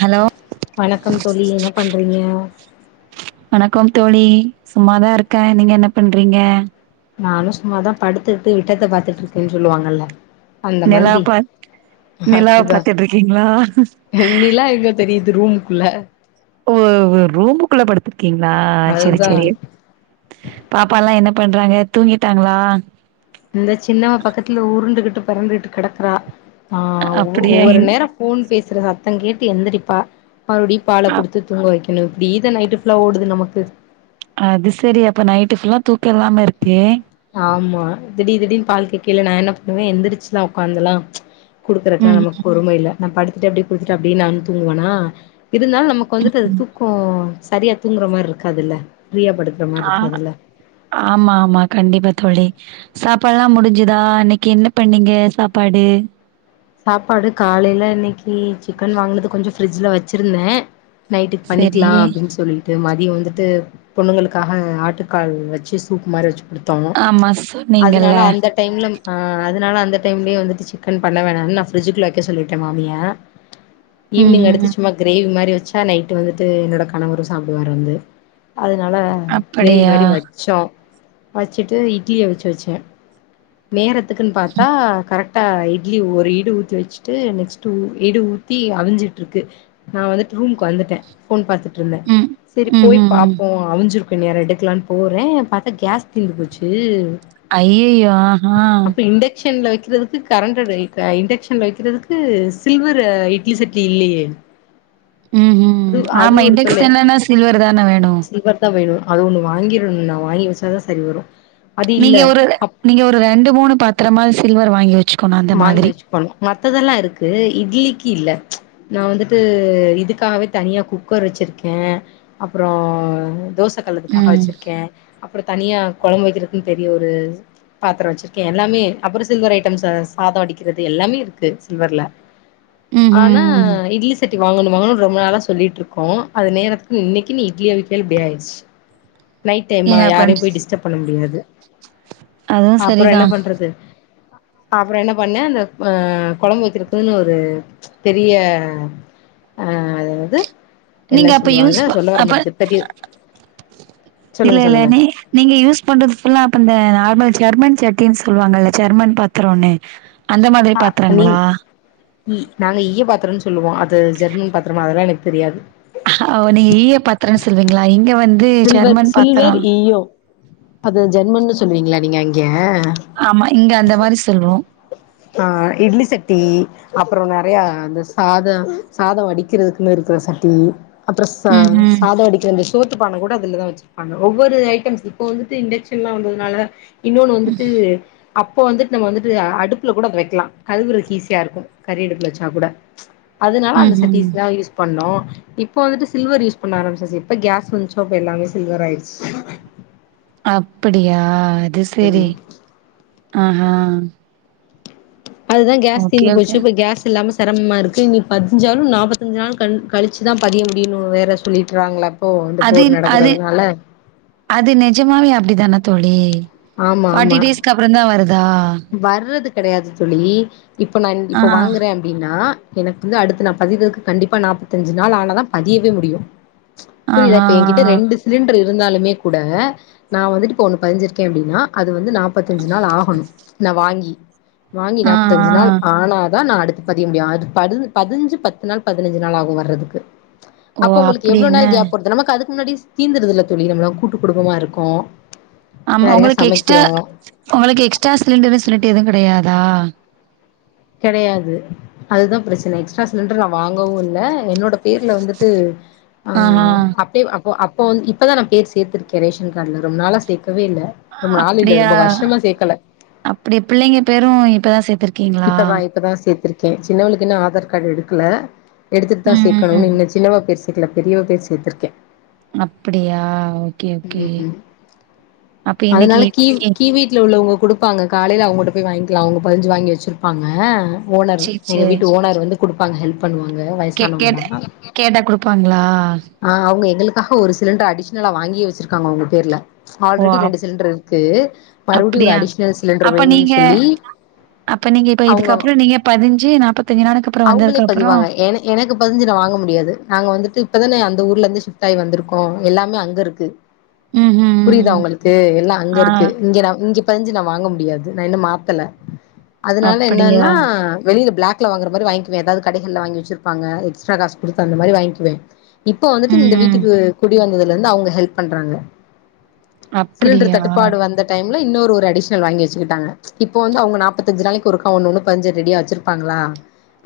Hello வணக்கம் தோலி என்ன பண்றீங்க ணக்கம் தோழி சும்மாதா இருக்கே நீங்க என்ன பண்றீங்க நானும் சும்மாதான் படுத்துட்டு விட்டத்த பாத்துட்டு இருக்கேன்னு சொல்லுவாங்கல்ல அந்த நிலா மாதிரி பார் நிலாவ அப்டிதா பாத்துட்டு இருக்கீங்களா து ரூமுக்குள்ள [inaudible] ரூம் கூள்ள படுத்து இருகீங்களா செரி அதுதா செரி பாப்பால்லாம் என்ன பண்றாங்க தூங்கிட்டாங்களா இந்த சின்னம்மா பக்கத்துல உருண்டுகிட்டு ட்டு பெறண்டுட்டு கெடக்கறா ஆ அப்படியா ஒவ்வொரு இன் நேரம் போன் பேசுற த தன் கேட்டு எந்திரிப்பா மறுபடி பால அ கொடுத்து தூங்குகவை ஏன்னும் இப்டிதான் நைட்டு புல்லா ஓடுது நமக்கு அது செரி அப்ப நைட்டு புல்லா தூக்கம் இல்லாம இருப்பியே ஆமா திடி திடின்னு பால்க்கு கீல நான் என்ன பண்ணுவேன் எந்திரச்சுதான் உட்காந்துலாம் குடுக்கறக்கெல்லாம் ம் நமக்கு பொறுமை இல்ல நான படித்து [unintelligible] அப்டியே குடுத்துட்டு அப்டியே நானு தூங்குவனா இருந்தாலும் நமக்கு வந்துட்டு அது ம் தூக்கம் சரியா தூங்குற மாரி இருக்காதுல்ல ஃப்ரீயா படுக்குற மாரி ஆ இருக்காதுல்ல ஆமா ஆமா கண்டிப்பா தோழி சாப்பாடு எல்லாம் முடிஞ்சதா இன்னைக்கி என்ன பண்ணீங்க சாப்பாடு சாப்பாடு காலையில இன்னைக்கி சிக்கன் வாங்கினது கொஞ்சம் பிரிஜ்ல வச்சிருந்தேன் நைட்டுக்கு சரி பண்ணிக்கலாம் அப்டின்னு சொல்லிட்டு மா நீங்க வந்துட்டு பொண்ணுங்களுக்காக ஆட்டுக்கால் வச்சு சூப்பு மாரி வச்சு கொடு ஆமா சொன்னீங்கல டைம்ல ஆ அதனால அந்த டைம்லேயே வந்துட்டு சிக்கன் பண்ணவேணாம் நான் ஃப்ரிட்ஜிக்குல வைக்க சொல்லிட்டேன் மாமிய ம் ஈவினி் ம் எடுத்து ம் சும்மா கிரேவி மாரி வச்ச ச்சா நைட்டு வந்துட்டு என்னோட கணவரும் சாப்படுவாறு வந்து அதனால கிரேவி அப்படியா மாரி வச்சோம் வச்சுட்டு இட்லிஅவுச்சு வச்சேன் நேரத்த டக்குன்னு பாத்தா கரெக்ட் ஆ இட்லி ஓர் இடு ஊத்தி வச்சுட்டு நெக்ஸ்ட் ஒரு இடு ஊத்தி அவிஞ்சிட்டு இருக்கு நான் வந்துட்டு ரூமுக்கு வந்துட்டேன் போன் பாத்து இருந்தேன் ம் செரி ம் போய் ம் ம் பாப்போம் அவிஞ்சிரு வேற எடுக்கலான்னு போறேன் பாத்தா கேஸ் திந்து போச்சு அய்ஐயோ ஆஹா ச்சன்ல வைக்கிறதுக்கு கரண்ட் [unintelligible] க இண்டக்ஷன்ல வைக்கிறதுக்கு சில்வர் இட்லி சட்லி இல்லையே ம் ஹும் அது அது ஆமா ஒரு தொல்லை இண்டெக்ஸ்னுன்னா சில்வர்தான வேணு சில்வர் தான் வேணும் அது ஒன்னு வாங்கிடணும்னு நான் வாங்கி வச்சா தான் சரி வரும் அது இல்ல நீங்க ஒரு அப் நீங்க ஒரு ரெண்டு மூணு பாத்திரமாது சில்வர் வாங்கி வச்சு வாங்கி வச்சுக்கணு மத் மத்ததெல்லா இருக்கு இட்லிக்கு இல்ல நா வந்துட்டு இதுக்காகவே தனியா குக்கர் வச்சிருக்கே அப்றோ தோச ட்ட கலக்குறதுக்காக ம். வச்சிருக்கே அப்ற தனியா கொழம்பு வைக்கிறதுக்குன்னு பெரிய ஒரு பாத்ரோ வச்சிருக்கேன் எல்லாமே அப்றோ சில்வர் ஐட்டம்ஸஸ் சாதம் அடிக்கிறது எல்லாமே இருக்கு சில்வர்ல ஆனா ம்ஹ்ம். இட்லி செட் வாங்கணு வாங்கணுன்னு ரொம்ப நாளா சொல்லிட்ருக்கோ அது நேரத்துக்கு இன்னைக்குனு இட்லி அவிக்கயில இப்டி ஆயிருச்சு நைட டைம் என்ன யாரையும் போய் பண்றது? டிஸ்டப் பண்ண முடியாது அதுவும் அப்பறம் என்ன சரிதான். பண்றது ஆ அப்றோ என்ன பண்ணே இந்த ஆஹ் கொழம்பு வைக்கறதுக்குன்னு ஒரு பெரிய அஹ் அதாவது நீங்க அப்ப யூஸ் ப அப்ப பெரிய இல்ல சொல்லுங்க இல்ல சொல்லுங்க நீ நீங்க யூஸ் பண்றது ஃபுல்லா அப்ப இந்த நார்மல் ஜெர்மன் சட்டின்னு சொல்லுவாங்கல்ல ஜெர்மன் பாத்திரோன்னு ஆ நீ ஈ நாங்க ஈயப்பாத்தரோன்னு சொல்லுவோ அது ஜெர்மன் பாத்திரமா அதெல்லா எனக் தெரியாது ஆ நீங்க ஈய பாத்திரன்னோ சொ ங்களா இங்க வந்து சில்வர் ஜெர்மன் சில்வர் பாத்திரம் ஈயோ அது ஜெர்மன்னு சொல்றீங்களா நீங்க அங்க ஆமா இங்க அந்த மாரி சொல்வோ ஆ இட்லி சட்டி அப்பறம் நெறைய இந்த சாதம் சாதம் வடிக்கிறதுக்குமே இருக்கிற சட்டி அப்றோ ச ம்ஹ்ம். சாதோ வடிக்கிற அந்த சோத்துப் பான கூட அதுலததா வச்சிருப்பாங்க ஒவ்வொரு ஐட்டம்ஸ் இப்ப வந்துட்டு இண்டக்ஷன்லா வந்ததுனால இன்னொன்னு வந்துட்டு அப்போ வந்துட்டு நம்ம வந்துட்டு அடுப் கூட அத வெக்கலா கழுவுறக்கு ஈஸியா இருக்கு கறி அடுப்புல வச்சா கூட அதனால அந்த ம்ஹ்ம். சட்டிஸ்தா யூஸ் பண்ணோ இப்ப வந்துட்டு சில்வர் யூஸ் பண்ண ஆரம்பிச்சாச்சு எப்ப கேஸ் வந்துச்சோ அப்ப எல்லாமே சில்வர் ஆயிடுச்சு அப்படியா இதுசெரி ஆஹா அதுதா கேஸ் ஓகே, தீர்ந்து போச்சு ஓகே. இப்ப கேஸ் இல்லாம சிரமமா இருக்கு இன்னி பதிஞ்சாலும் நாற்பத்தஞ்சு நாள் கண் கழிச்சு தான் பதிய முடியும் வேற சொல்லிட்டுறாங்களா அதின் அதின் அது நிஜமாவே அப்டித்தானே தோலி ஃபார்ட்டி டேஸ்க்கப்பறோம் தா வருதா வர்றதுக் கெடையாது தோலி இப்போ நான் ஆ. இப்போ வாங்குறேன் அப்டின்னா எனக்கு வந்து அடுத்து நா பதிவற்கக்கு கண்டிப்பா நாற்பத்தஞ்சு நாள் ஆனா தா பதியவே முடியும் புரியதா ஆஹா. என்கிட்ட ரெண்டு சிலிண் இருந்தாலுமே கூட நா வந்துட்டு இப்போ ஒண்ணு பதிஞ்சிருக்கேன் அப்டின்னா அ து வந்து நாப்பத்தஞ்சு நாள் ஆகணும் வாங்கி வாங்கி ஆ, நாப்பத்தஞ்சு நாள் ஆ. ஆனாதான் நா அடு பதிய முடியும் அது படு பதிஞ்சு பத்து நாள் பதினஞ்சு நாள் ஆகும் வர்றதுக்கு ஓ! அப்போ உங்களுக்கு அப்படி எவ்ளோ என்ன? நாள் கேப் வருது நமக்கு அதுக்கு முன்னாடி தீந்தடுதுல தோலி நம்மளா கூட்டு குடும்பமா இருக்கோம் ஆமா உங்களுக்கு எக்ஸ்ட்ரா உங்களுக்கு எக்ஸ்ட்ரா சிலிண்டர் தின்னுட்டு எதுவு கிடையாதா கிடையாது அதுதா பிரச்சனை எக்ஸ்ட்ரா சிலிண்டர் நான் வாங்கவு இல்ல என்னோட பேர்ல வந்துட்டு அ ஆஹா. அப்டே அப் அப்ப வந்து இப்பதா பேர் சேர்த்துருக்கே ரேஷன் காட்ல ரொம்ப நாளா சேக் அப்டியா சேக்கல அப்டி பிள்ளைங்க பேரு இப்பதா சேத் இப்பதான்-இப்பதான் சேர்த்திருக் கே சின்னவளுக்கு இன்னு ஆதார்கார்டு எடுக்கல எடுத்துட்டுதா ம், ம். சேக்கணு இன்னு சின்னாவ பே சேக்கல பெரியவ பேர் சேத்திருக்கே அப்டியா ஓகே ஓகே ம் அப்ப அதனால இன்னிக்கு கீ [unintelligible] கீ வீட்ல உள்ளவங்க குடுப்பாங்க காலையில அவுங்கிட்ட போய் வாங்கலாம் அவங்க பஞ்ச வாங்கி வச்சு ருப்பாங்க ஓனர் சரி. எங்க சரி. வீட்டு ஓனர் வந்து குடுப்பாங்க ஹெல்ப் பண்ணுவாங்க கே வயசானவங்க கேட்ட தான் கேட்டா குடுப்பாங்களா? ஆ அவுங்க எங்களுக்கு அக்கா ஒரு சிலிண்டர் அடிஷ்னலாக வாங்கியே வச்சுருக்காங்க உங்க பேர்ல ஓ ஆல்ரெடி அப் ரெண்டு சிலிண்டர் இருக்கு மறுபடியும் ஒரு அப்டியா அடிஷ்னல் சிலிண்டர் அப்ப வேணும்னு நீங்க சொல்லி அப்ப நீங்க இப்ப அவுங்க இதுக்கப்புறம் நீங்க பதிஞ்சு நாப்பத்தஞ்சு நாளுக்கு அப்புறம் அவுங்களே வந்ததுக்கப்புறம் பதிவாங்க எனக்கு பதிஞ்சு நான வாங்க முடியாது நாங்க வந்துட்டு இப்தானே அந்த ஊர்ல இருந்து ஷிப்ட ஆயி வந்திருக்கோம் எல்லாமே அங்க இருக்கு ம்ஹ்ம் புரியுதா ம் உங்களுக்கு எல்லாம் அங்க ஆ இருக்கு இங்க நான இங்க பதிஞ்சு நான வாங்க முடியாது நான இன்னும் மாத்தல அதனால அப்படியா என்னன்னா வெளியில பிளாக் ல வாங்குற மாரி வாங்கிகிவேன் ஏதவதுகடகள்ல வாங்கிச்சிருப்பாங்க எக்ஸ்ட்ரா காசு கொடுத்து அந்த மாரி வாங்கிகிவேன் இப்ப வந்துட்டு ம் இந்த ம் வீட்டுக்கு குடி வந்தது இருந்து அவுங்க ஹெல்ப் பண்றாங்க சிலிண்டர் அப்படியா தட்டுப்பாடு வந்த டைம் இன்னொரு ஒரு அடிஷ்னல் வாங்கி வச்சுக்கிட்டாங்க இப்போ வந்து அவுங்க நாற்பது மும்பத்தஞ்சு நாளைக்கு ஒருக்கா ஒண்ணு ஒண்ணு பதிஞ்சு ரெடியா வச்சிருப்பாங்களா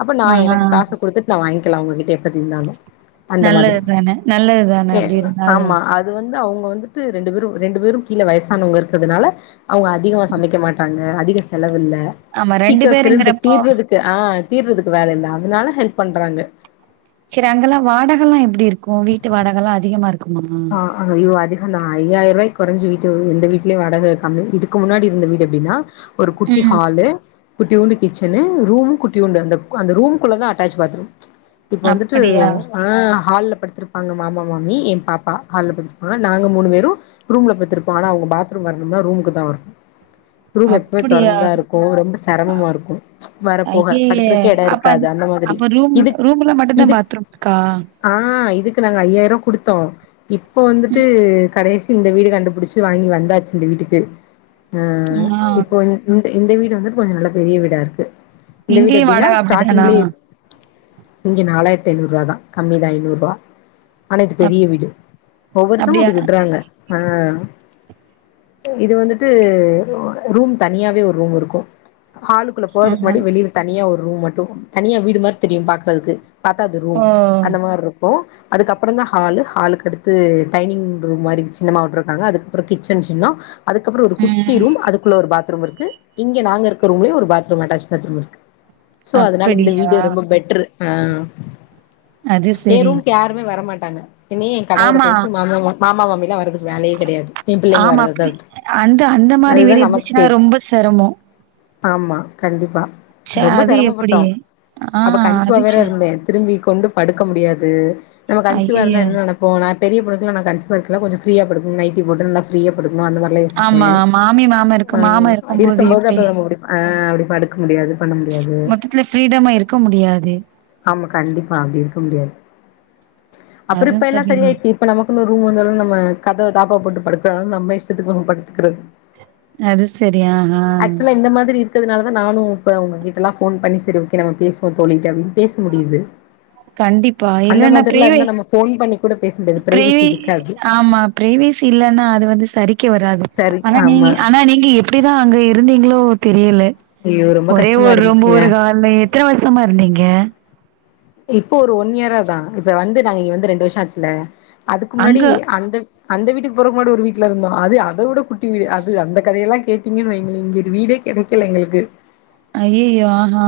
அப்ப ஆ நான ஆ. எனக்கு காசு கொடுத்துட்டு நான் வாங்கி அவங்ககிட்டப் எப்த்தி இருந்தாலும் நல்லது தானே நல்லதுதானே அப்டி இருந்தாலும் இப்போ வந்துட்டு ரெண்டு பேரும் ரெண்டு பேரும் கீழே வயசானவுங்க இருக்கிறதுனால அவங்க அதிகமா சமைக்க மாட்டாங்க அதிக செலவில்ல ஆமா சீக்கிரம் சிலுண்டர் பேருங்கிறப்போ தீர்றதுக்கு ஆ தீர்றதுக்கு வேல இல்ல அதனால ஹெல்ப் பண்றாங்க செரி அங்கெல்லாம் வாடக எல்லாம் எப்டி இருக்கும் வீட்டு வாடகை எல்லாம் அதிகமா இருக்கும் ஆஹ ஐய்யோ அதிகம்தான் ஐயாயிரம் ரூபாய்க குறைஞ்சு வீ எந்த வீட்லயே வாடகை கம்மி இதுக்கு முன்னாடி இருந்த வீடு எப்படின்னா ஒரு குட்டி ம் ஹால்லு குட்டியுண்டு கிச்சன்னு ரூம் குட்டியுண்டு அந்த ரூம் குள்ள தான் அட்டாச் பாத்ரூம் இப்ப வந்துட்டு அப்படியா ஆன ஹால்ல படுத்திருப்பாங்க மாமா மாமி என் பாப் ஹால் பத்திருப்பாங்க நாங்க மூணு பேரும் ரூம்ல படுத்திருப்போம் ஆனா அவுங்க பாத்ரூம் வரணும்னா ரூமுக்கு தான் வரும் ரூம் எப்பவும் அப்படியா தொறந்து தா இருக்கும் ரொம்ப செரமம்மா இருக்கும் வரப்போக ஐய்யயே படுக்கறக்கே இடம் அப்ப இருக்காது அந்த மாதிரி அப்ப ரூம் இதுக்கு ரூம்ல மட்டும் தான் இதுக் பாத்ரூம் இருக்கா? ஆஹ இதுக்கு நாங்க ஐயாயிரம் குடுத்தோம் இப்போ வந்துட்டு ம் கடைசி இந்த வீடு கண்டுபிடிச்சு வாங்கி வந்தாச்சு இந்த வீட்டுக்கு ஆஹ ஆ இப்போ இந்த வீடு வந்து கொஞ்ச நல்ல பெரிய வீடா இருக்கு இந்த வீடு இங்கேயும் எப்டின்னா வாடகை அப்டிதானா? ஸ்டார்டிங்லே இங்க நாலாயி எண்நூறு ரூபா தான் கம்மி தான் எண்நூறு ரூபா ஆனா இது ஆ பெரிய வீடு ஒவ்வொருத்தரும் அப்டியா இப்டி விடுறாங்க ஹா இது வந்துட்டு ரூம் தனியாவே ஒரு ரூம் இருக்கும் ஆலுக்குள்ள போறதுக்கு ஆஹ முன்னாடி வெளில தனியா ஒரு ரும் ரூம் மட்டும் தனியா வீடு மாதிரி தெரியும் பாக்குறதுக்கு பத்தது ஓ ரூம் அந்த மாதிரி இருக்கும் அதுக்குப்பறம் தான் ஹால் ஹாலு அடுத்து டைனிங் ரூம் மாதிரி சின்னமா விட்டு இருக்காங்க அதுக்குப்பறம் கிச்சன் சின்னம் அதுக்கப்பறம் ஒரு குட்டி ம் ரூம் அதுக்குள்ள ஒரு பாத் ரூம் இருக்கு இங்க நாங்க இருக்க ரூம்லே ஒரு பாத்ரூம் அட்டாச் பாத்ரூம் இருக்கு சோ அதனால இந்த அப்படியா வீட்டு ரொம்ப பெட்டர் ஹா அது ஏ சரி ரூமுக்கு யாருமே வரமாட் [unintelligible] ஆமா கதவுறத்த வித்து மாமா-மாமா மாமி எல்லாம் வர்றதுக்கு வேலையே கிடையாது என் பிள்ளைங்க ஆமா வரத அப்படி தவிர்த்த அந்த அந்த மாரி வீடு அதுதான் நமக்கு இருந்துச்சுன்னா சேப் ரொம்ப சிரமோ ஆமா கண்டிப்பா ச ரொம்ப அது சிரமப்பட்டோ எப்டியே ஹா அப்ப கன்சிவா அது வேற செரி இருந்தே திரும்பி கொண்டு படுக்க முடியாது நம்ம கன்சிவா ஐயய்ய இருந்தா என்ன பெரிய பொண்ணுக்கு நா கன்சிவா இருக்க கொஞ்ச ப்ரீயா படுப்பேன் நைட்டி போட்டு நல்ல ப்ரீயா படுப்பேன் நா அந்த மாதிரியல்ல ஆமா யோசிப்பேன் மாமி மாம இருக்கு ஹா மாமா இருக்கும் போது எப்படி அ அப்டி படுக்க முடியாது பண்ண முடியாது மொத்தத்துல ஃப்ரீடமா இருக்க முடியாது ஆமா கண்டிப்பா அப்டி இருக்க முடியாது அப்றோ அது இப்ப எல்லா செரிய ஆயிச்சு இப்ப நமக்குனு ரூம் வந்தா நம கதவ தாப்பா போட்டு படுக்கறும் நம்ம இஷ்டத்துக்கு படுக்க அது செரி ஹா ஹ னால தான் நானும் இப்ப உங்க கீட்ட எல்லா போன் பண்ணி செரி ஓகே நம்ம பேசுவோம் தோலிட்டு அப்டின்னு பேச முடியுது கண்டிப்பா அந்த இல்லன்னா மாதிரிலா பிரேவே இருந்தா நம்ம ஃபோன் பண்ணி கூட பேச முடியாது ப்ரை பிரைவசி இருக்காது ஆமா ப்ரைவசியில்லன்னா அது வந்து சரிக்கி வராது சரி ஆனா நீ ஆமா ஆனா நீங்க எப்டிதா அங்க இரு இருந்தீங்களோ தெரியல ஐயோ ரொம்ப ஒரே கஷ்டமா ஊரு ரொம்ப இருந்துச்சுங்க ஒரு காலமா எத்தன வருஷமா இருந்தீங்க [inaudible] இப்போ ஒரு ஒன் இயராதா இப்ப வந்து நாங்க இங்க வந்து ரெண்டு வருஷோ ஆச்சுல அதுக்கு முன்னாடி அங்க அந்த அந்த வீட்டுக்கு போற முன்னாடி ஒரு வீட்டுலயிருந்தோ அது அத விட குட்டி வீடு அது அந்த கதையெல்லா கேட்டீங்கன்னு வைங்களே இங்க ஒரு வீடே கெடைக்கல எங்களுக்கு அய்யய்யோ ஆஹ்ஹா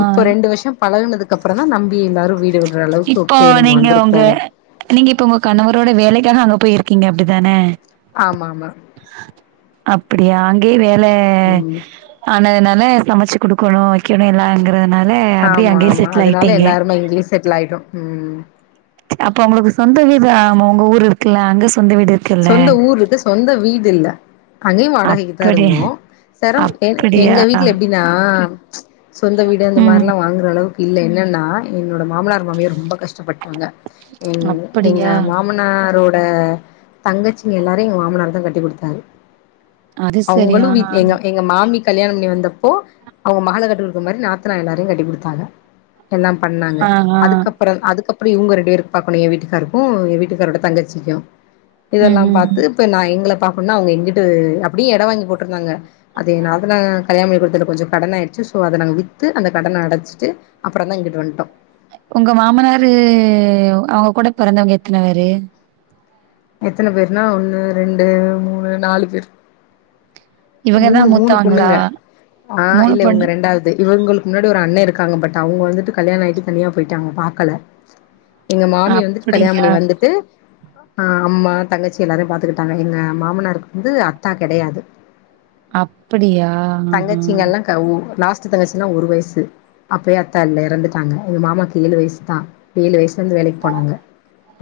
அப்பறோதா நம்பி எல்லாரோம் வீடு விடுற அளவுக்கு இப்போ ஓகே நம்ம நீங்க உங்க வந்திருக்கோ நீங்க இப்ப உங்க கணவரோட வேலக்காக அங்க போயிரு க்கீங்க அப்டிதான ஆமா ஆமா அப்டியா அங்கேயே வேல ம் ஆனதுனால அதனால சமச்சு குடுக்கணோம் வெக்கணோயெல்லாம் அங்க அதனால அப்டியே அங்கேயே செட்டில் ஆயிட்டீங்க டில் ஆயிட்டோ ம் அப்ப உங்களுக்கு சொந்த வீடு உங்க ஊர் இருக்குல்ல அந்த சொந்த ஊருயிருக்கு சொந்த வீடுயில்ல அங்கேயோ வாடகைக்குதா அப்படி இருந்தோம் செரவு அப்படியா எங்க வீட்டுல எப்டின்னா [inaudible] சொந்த வீடு அந்த ம் மாரிலா வாங்குற அளவுக்கு இல்ல என்னென்னா என்னோடய மாமனார் மாமியார் ரொம்ப கஷ்டப்பட்டாங்க எங்க அப்படியா மாமனாரோட அ தங்கச்சிங்கயெல்லாரோம் எங்க மாமனாருதா கட்டி குடுத்தாரு அது சரி அவங்களோ ஆ எங்க எங்க மாமி கல்யாணம் பண்ணி வந்த போ ந மகள கட்டி குடுக்குற மாரி நாத்தனார் எல்லாரையோ கட்டிப்குடுத்தாங்க எல்லா பண்ணாங்க ஆ ஆ அதுக்கப்பறம் அதுக்கப் அப்டியே ரெண்டு பேருக்கு பாக்கணோம் என் வீட்டுக்காருக்கோ என் வீட்டுக்காரோட தங்கச்சிக்கோ ம் இதெல்லாம் ம் பாத்து இப்ப நா எங்கள பாக்கணோம்னா அவங்க எங்குட்டு அப்டியே எடோ வாங்கி போட்டிருந்தாங்க அது எங்க நாத்தனார் கல்யாணநேரத்துல கொஞ்சோ கடன் ஆயிடுச்சு சோ அத நாங்க வித்து அந்த கடன அடச்சுட்டு அப்பறோதா இங்குட்டு வந்துட்டோம் உங்க மாமனாரு அவங்க கூட பெறந்தவங்க எத்தன பேரு எத்தன பேருனா ஒண்ணு ரெண்டு மூணு நாலு பேர் இவங்கதா மூணு மூணு மூத்தவங்களா புண்ணுங்க ஆ மூணு இல்ல உங்க பொண்ணு ரெண்டாவது இவங்களுக்கு முன்னாடி ஒரு அண்ணன் இருக்காங்க பட் அவங்க வந்துட்டு கல்யாணம் ஆயிட்டு தனியா போயிட்டாங்க பாாரக்கல எங்க மாமிய வந்துட்டு அப்படியா கல்யாணணி வந்துட்டு ஆ அம்மா தங்கச்சி எல்லாரையும் பாத்துக்கிட்டாங்க எங்க மாமனருக்கு வந்து அத்தா கெடையாது அப்டியாஹஹ அ தங்கச்சுனா ஒரு வயசு அப்யே அத்தா இல்ல இரண்டுட்டாங்க எங்க மாமாக்கு ஏழு வயசுதான் ஏழு வயசு வந்து வேலைக்கு போனாங்க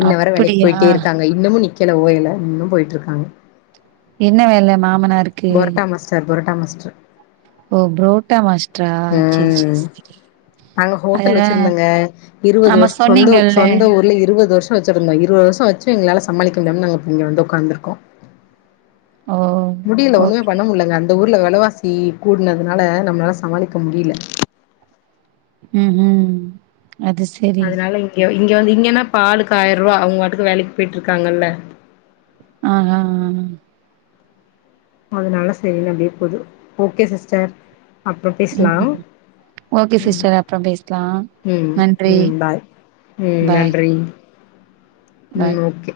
இன்ன வர வேலைக்கு அப்படியா போயிட்டே இருக்காங்க இன்னமும் நிக் கெழ ஓயில இன்னும் போயிட்டு இருக்காங்க என்ன வேல மாமனார் புரோட்டா மாஸ்டர் பொரட்டா மாஸ்ட்ரு ஓ புரோட்டா மாஸ்டரா ம் செரி நாங்க [inaudible] ஹோட்டல் அதல்லா வச்சிருந்தோங்க இருவது ஆமா சொன்னீங்கல்ல வச்சிருந்தோம் இருபது வருஷம் வச்சு எங்களால சமாளிக்க முடிய நாங்கங்க வந்து உட்காந்துருக்கோம் ஓ [inaudible] பணம் உள்ளங்க [inaudible] அந்த ஊர்ல வெலைவாசி கூடுனதுனால நம்மளால சமாளிக்க முடியல ம் ம் அது செரி அதனால இங்க இங்க வந்து இங்கன்னா பாலுக்கு ஆயிரம் ரூபா அவங்க வாட்டுக்கு வேலக்கு போயிட்டு இருக்காங்கல்ல ஆஹ்ஹ்ஹ் அதனால சரியனு அப்டியே போது ஓகே சிஸ்டர் அப்புறம் ஆ ம் பேசுலாம் ஓகே சிஸ்டர் அப்றோ பேசலா உம் நன்றி உம் பாய் உம் பாய் நன்றி ம் பாய் ஓகே